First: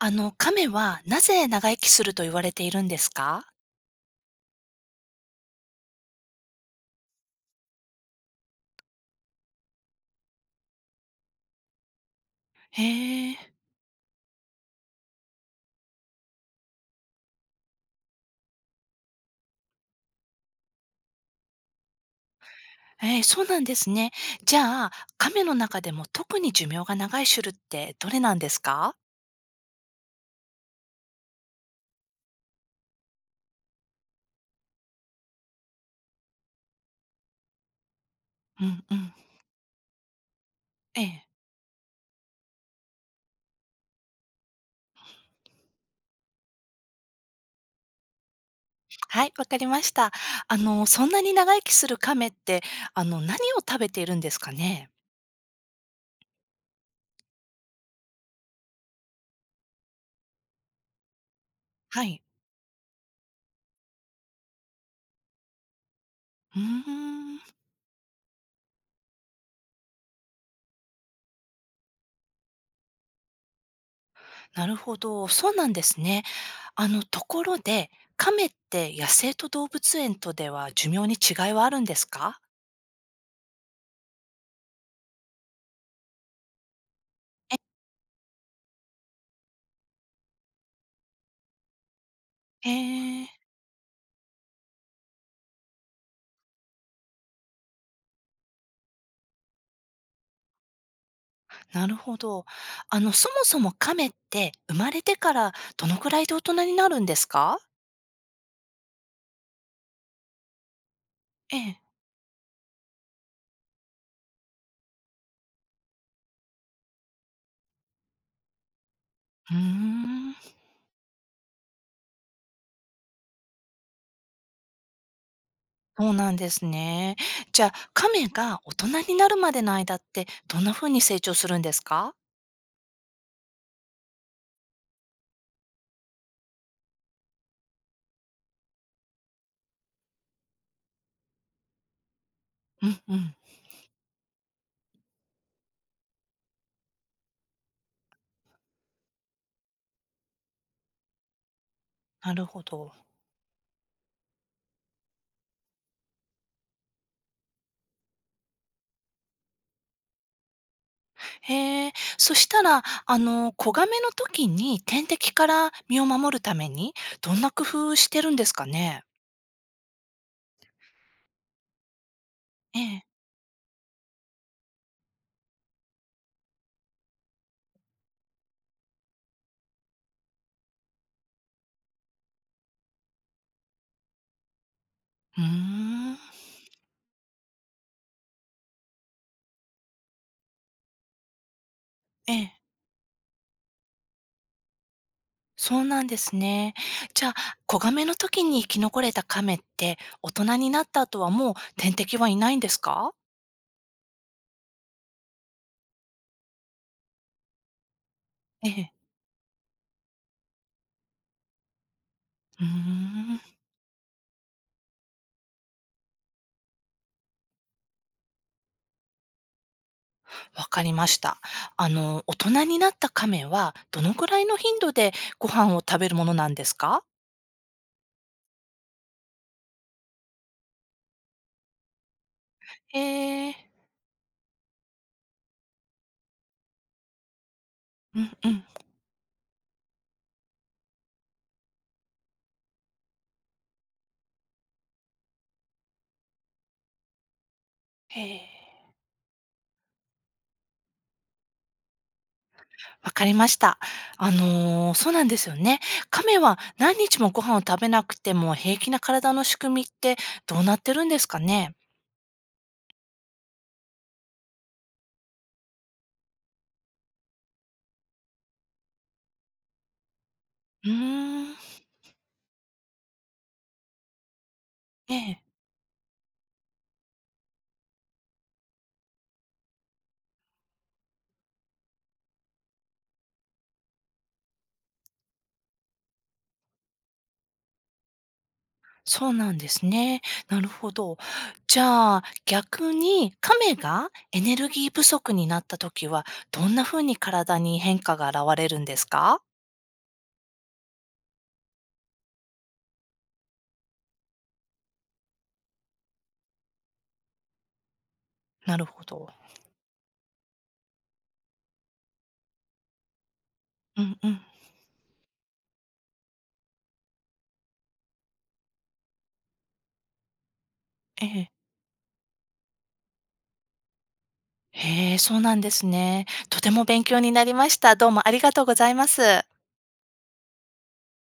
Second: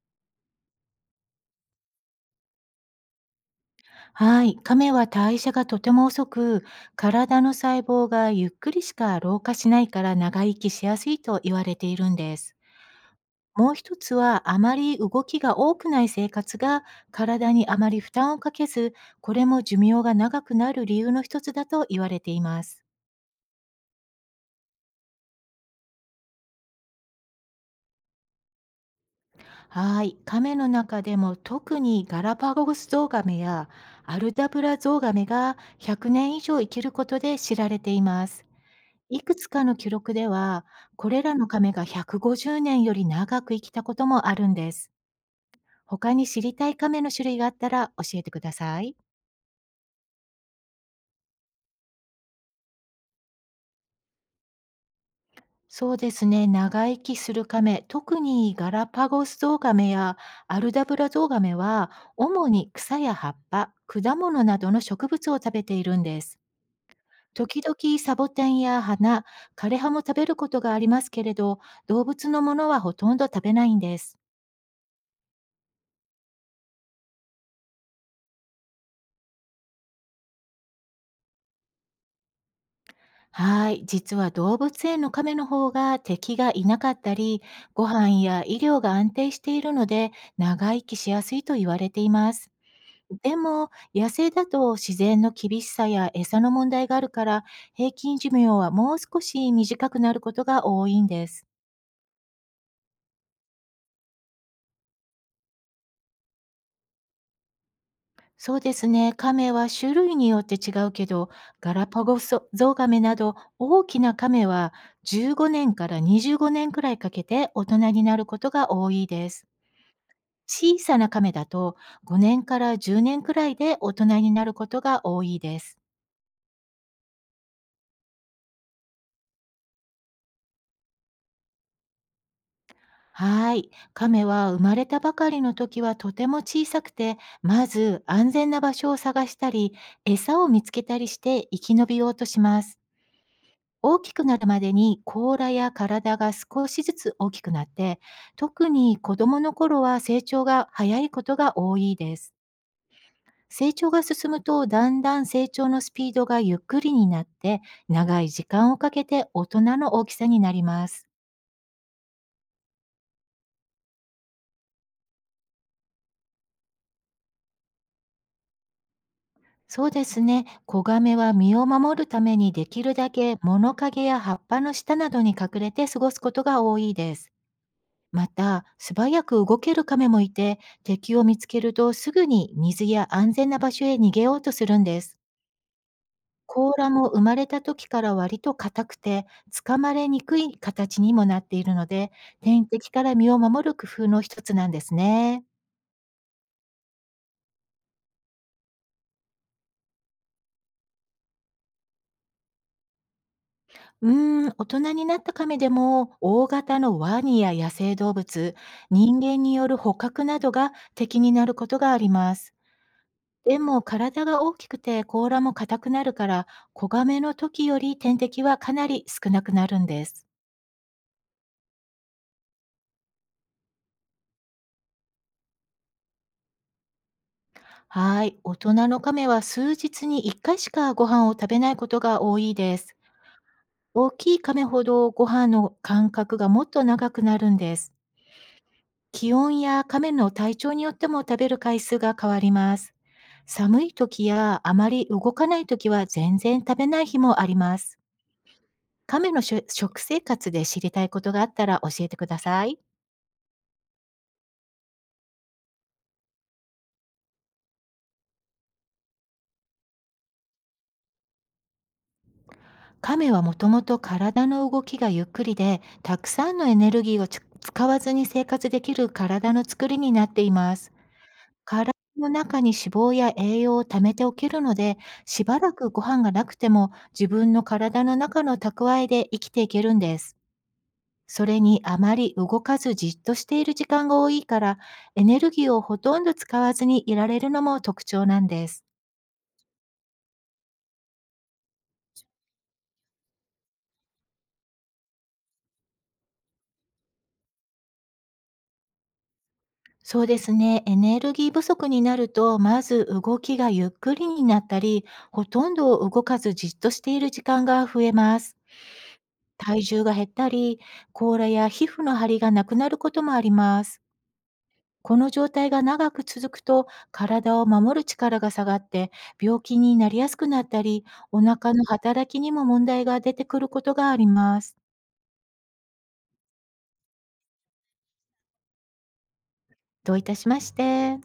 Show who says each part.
Speaker 1: 亀はなぜ長生きすると言われているんですか？
Speaker 2: はい、亀は代謝がとても遅く、体の細胞がゆっくりしか老化しないから長生きしやすいと言われているんです。
Speaker 1: へえ。
Speaker 2: もう一つは、あまり動きが多くない生活が体にあまり負担をかけず、これも寿命が長くなる理由の一つだと言われています。
Speaker 1: そうなんですね。じゃあ、亀の中でも特に寿命が長い種類ってどれなんですか？
Speaker 2: はい、亀の中でも特にガラパゴスゾウガメやアルダブラゾウガメが100年以上生きることで知られています。
Speaker 1: うんうん。
Speaker 2: いくつかの記録では、
Speaker 1: え
Speaker 2: これ
Speaker 1: え。
Speaker 2: らの亀が150年より長く生きたこともあるんです。他に知りたい亀の種類があったら教えてください。
Speaker 1: はい、わかりました。あの、そんなに長生きする亀って、あの、何を食べているんですかね？
Speaker 2: そうですね、長生きする亀、特にガラパゴスゾウガメやアルダブラゾウガメは、
Speaker 1: はい。
Speaker 2: 主に草や葉っぱ、果物などの植物を食べているんです。
Speaker 1: うーん、
Speaker 2: 時々サボテンや花、枯葉も食べることがありますけれど、動物のものはほとんど食べないんです。
Speaker 1: なるほど、そうなんですね。あの、ところで、亀って野生と動物園とでは寿命に違いはあるんですか？
Speaker 2: はい、実は動物園の亀の方が敵がいなかったり、
Speaker 1: え、
Speaker 2: ご飯や医療が安定しているので長生きしやすいと言われています。
Speaker 1: へえ。
Speaker 2: でも、野生だと自然の厳しさや餌の問題があるから、平均寿命はもう少し短くなることが多いんです。
Speaker 1: なるほど。あの、そもそも亀って生まれてからどのくらいで大人になるんですか。
Speaker 2: そうですね、亀は種類によって違うけど、
Speaker 1: え
Speaker 2: ガ
Speaker 1: え、
Speaker 2: ラパゴスゾウガメなど大きな亀は15年から25年くらいかけて大人になることが多いです。
Speaker 1: うーん、
Speaker 2: 小さな亀だと5年から10年くらいで大人になることが多いです。
Speaker 1: そうなんですね。じゃあ、亀が大人になるまでの間ってどんな風に成長するんですか。
Speaker 2: はい。亀は生まれたばかりの時はとても小さくて、まず安全な場所を探したり、餌を見つけたりして生き延びようとします。
Speaker 1: うんうん。
Speaker 2: 大きくなるまでに甲羅や体が少しずつ大きくなって、特に子供の頃は成長が早いことが多いです。
Speaker 1: なるほど。
Speaker 2: 成長が進むとだんだん成長のスピードがゆっくりになって、長い時間をかけて大人の大きさになります。
Speaker 1: へえ、そしたら、あの、子亀の時に天敵から身を守るためにどんな工夫してるんですかね。
Speaker 2: そうですね。子ガメは身を守るためにで
Speaker 1: え
Speaker 2: きるだ
Speaker 1: え。
Speaker 2: け物陰や葉っぱの下などに隠れて過ごすことが多いです。また、素早く動けるカメもいて、敵を見つけるとすぐに水や安全な場所へ逃げようとするんです。
Speaker 1: うーん。
Speaker 2: 甲羅も生まれた時から割と硬くて、つかまれにくい形にもなっているので、
Speaker 1: ええ。
Speaker 2: 天敵から身を守る工夫の一つなんですね。
Speaker 1: そうなんですね。じゃあ、子亀の時に生き残れた亀って、大人になった後はもう天敵はいないんですか？
Speaker 2: うーん、大人になった亀でも、大型のワニや野生動物、
Speaker 1: ええ。
Speaker 2: 人間による捕獲などが敵になることがあります。
Speaker 1: うーん、
Speaker 2: でも、体が大きくて甲羅も硬くなるから、子亀の時より天敵はかなり少なくなるんです。
Speaker 1: わかりました。あの、大人になった亀は、どのくらいの頻度でご飯を食べるものなんですか？
Speaker 2: はい。大人の亀は数日に1回しかご飯を食べないことが多いです。
Speaker 1: へえ、
Speaker 2: 大きい亀ほどご飯の間隔がもっと長くなるんです。
Speaker 1: うんうん。
Speaker 2: 気温や亀の体調によっても食べる回数が変わります。寒い時やあまり動かない時は全然食べない日もあります。
Speaker 1: へえ、
Speaker 2: 亀のしょ食生活で知りたいことがあったら教えてください。
Speaker 1: わかりました。あの、そうなんですよね。亀は何日もご飯を食べなくても平気な体の仕組みってどうなってるんですかね？
Speaker 2: 亀はもともと体の動きがゆっくりで、たくさんのエネルギーをつ使わずに生活できる体の作りになっていま
Speaker 1: うー
Speaker 2: す。
Speaker 1: ん、
Speaker 2: 体の中に脂肪や栄養を貯めておけるので、
Speaker 1: ええ。
Speaker 2: しばらくご飯がなくても自分の体の中の蓄えで生きていけるんです。それに、あまり動かずじっとしている時間が多いから、エネルギーをほとんど使わずにいられるのも特徴なんです。
Speaker 1: そうなんですね。なるほど。じゃあ、逆に亀がエネルギー不足になった時は、どんな風に体に変化が現れるんですか？
Speaker 2: そうですね。エネルギー不足になると、まず動きがゆっくりになったり、ほとんど動かずじっとしている時間が増えます。
Speaker 1: なるほど。
Speaker 2: 体重が減ったり、甲羅や皮膚の張りがなくなることもありま
Speaker 1: う
Speaker 2: す。
Speaker 1: んうん。
Speaker 2: この状態が長く続くと、体を守る力が下がって、病気になりやすくなったり、
Speaker 1: え
Speaker 2: お
Speaker 1: え。
Speaker 2: 腹の働きにも問題が出てくることがあります。
Speaker 1: へえ、そうなんですね。とても勉強になりました。どうもありがとうございます。
Speaker 2: どういたしまして。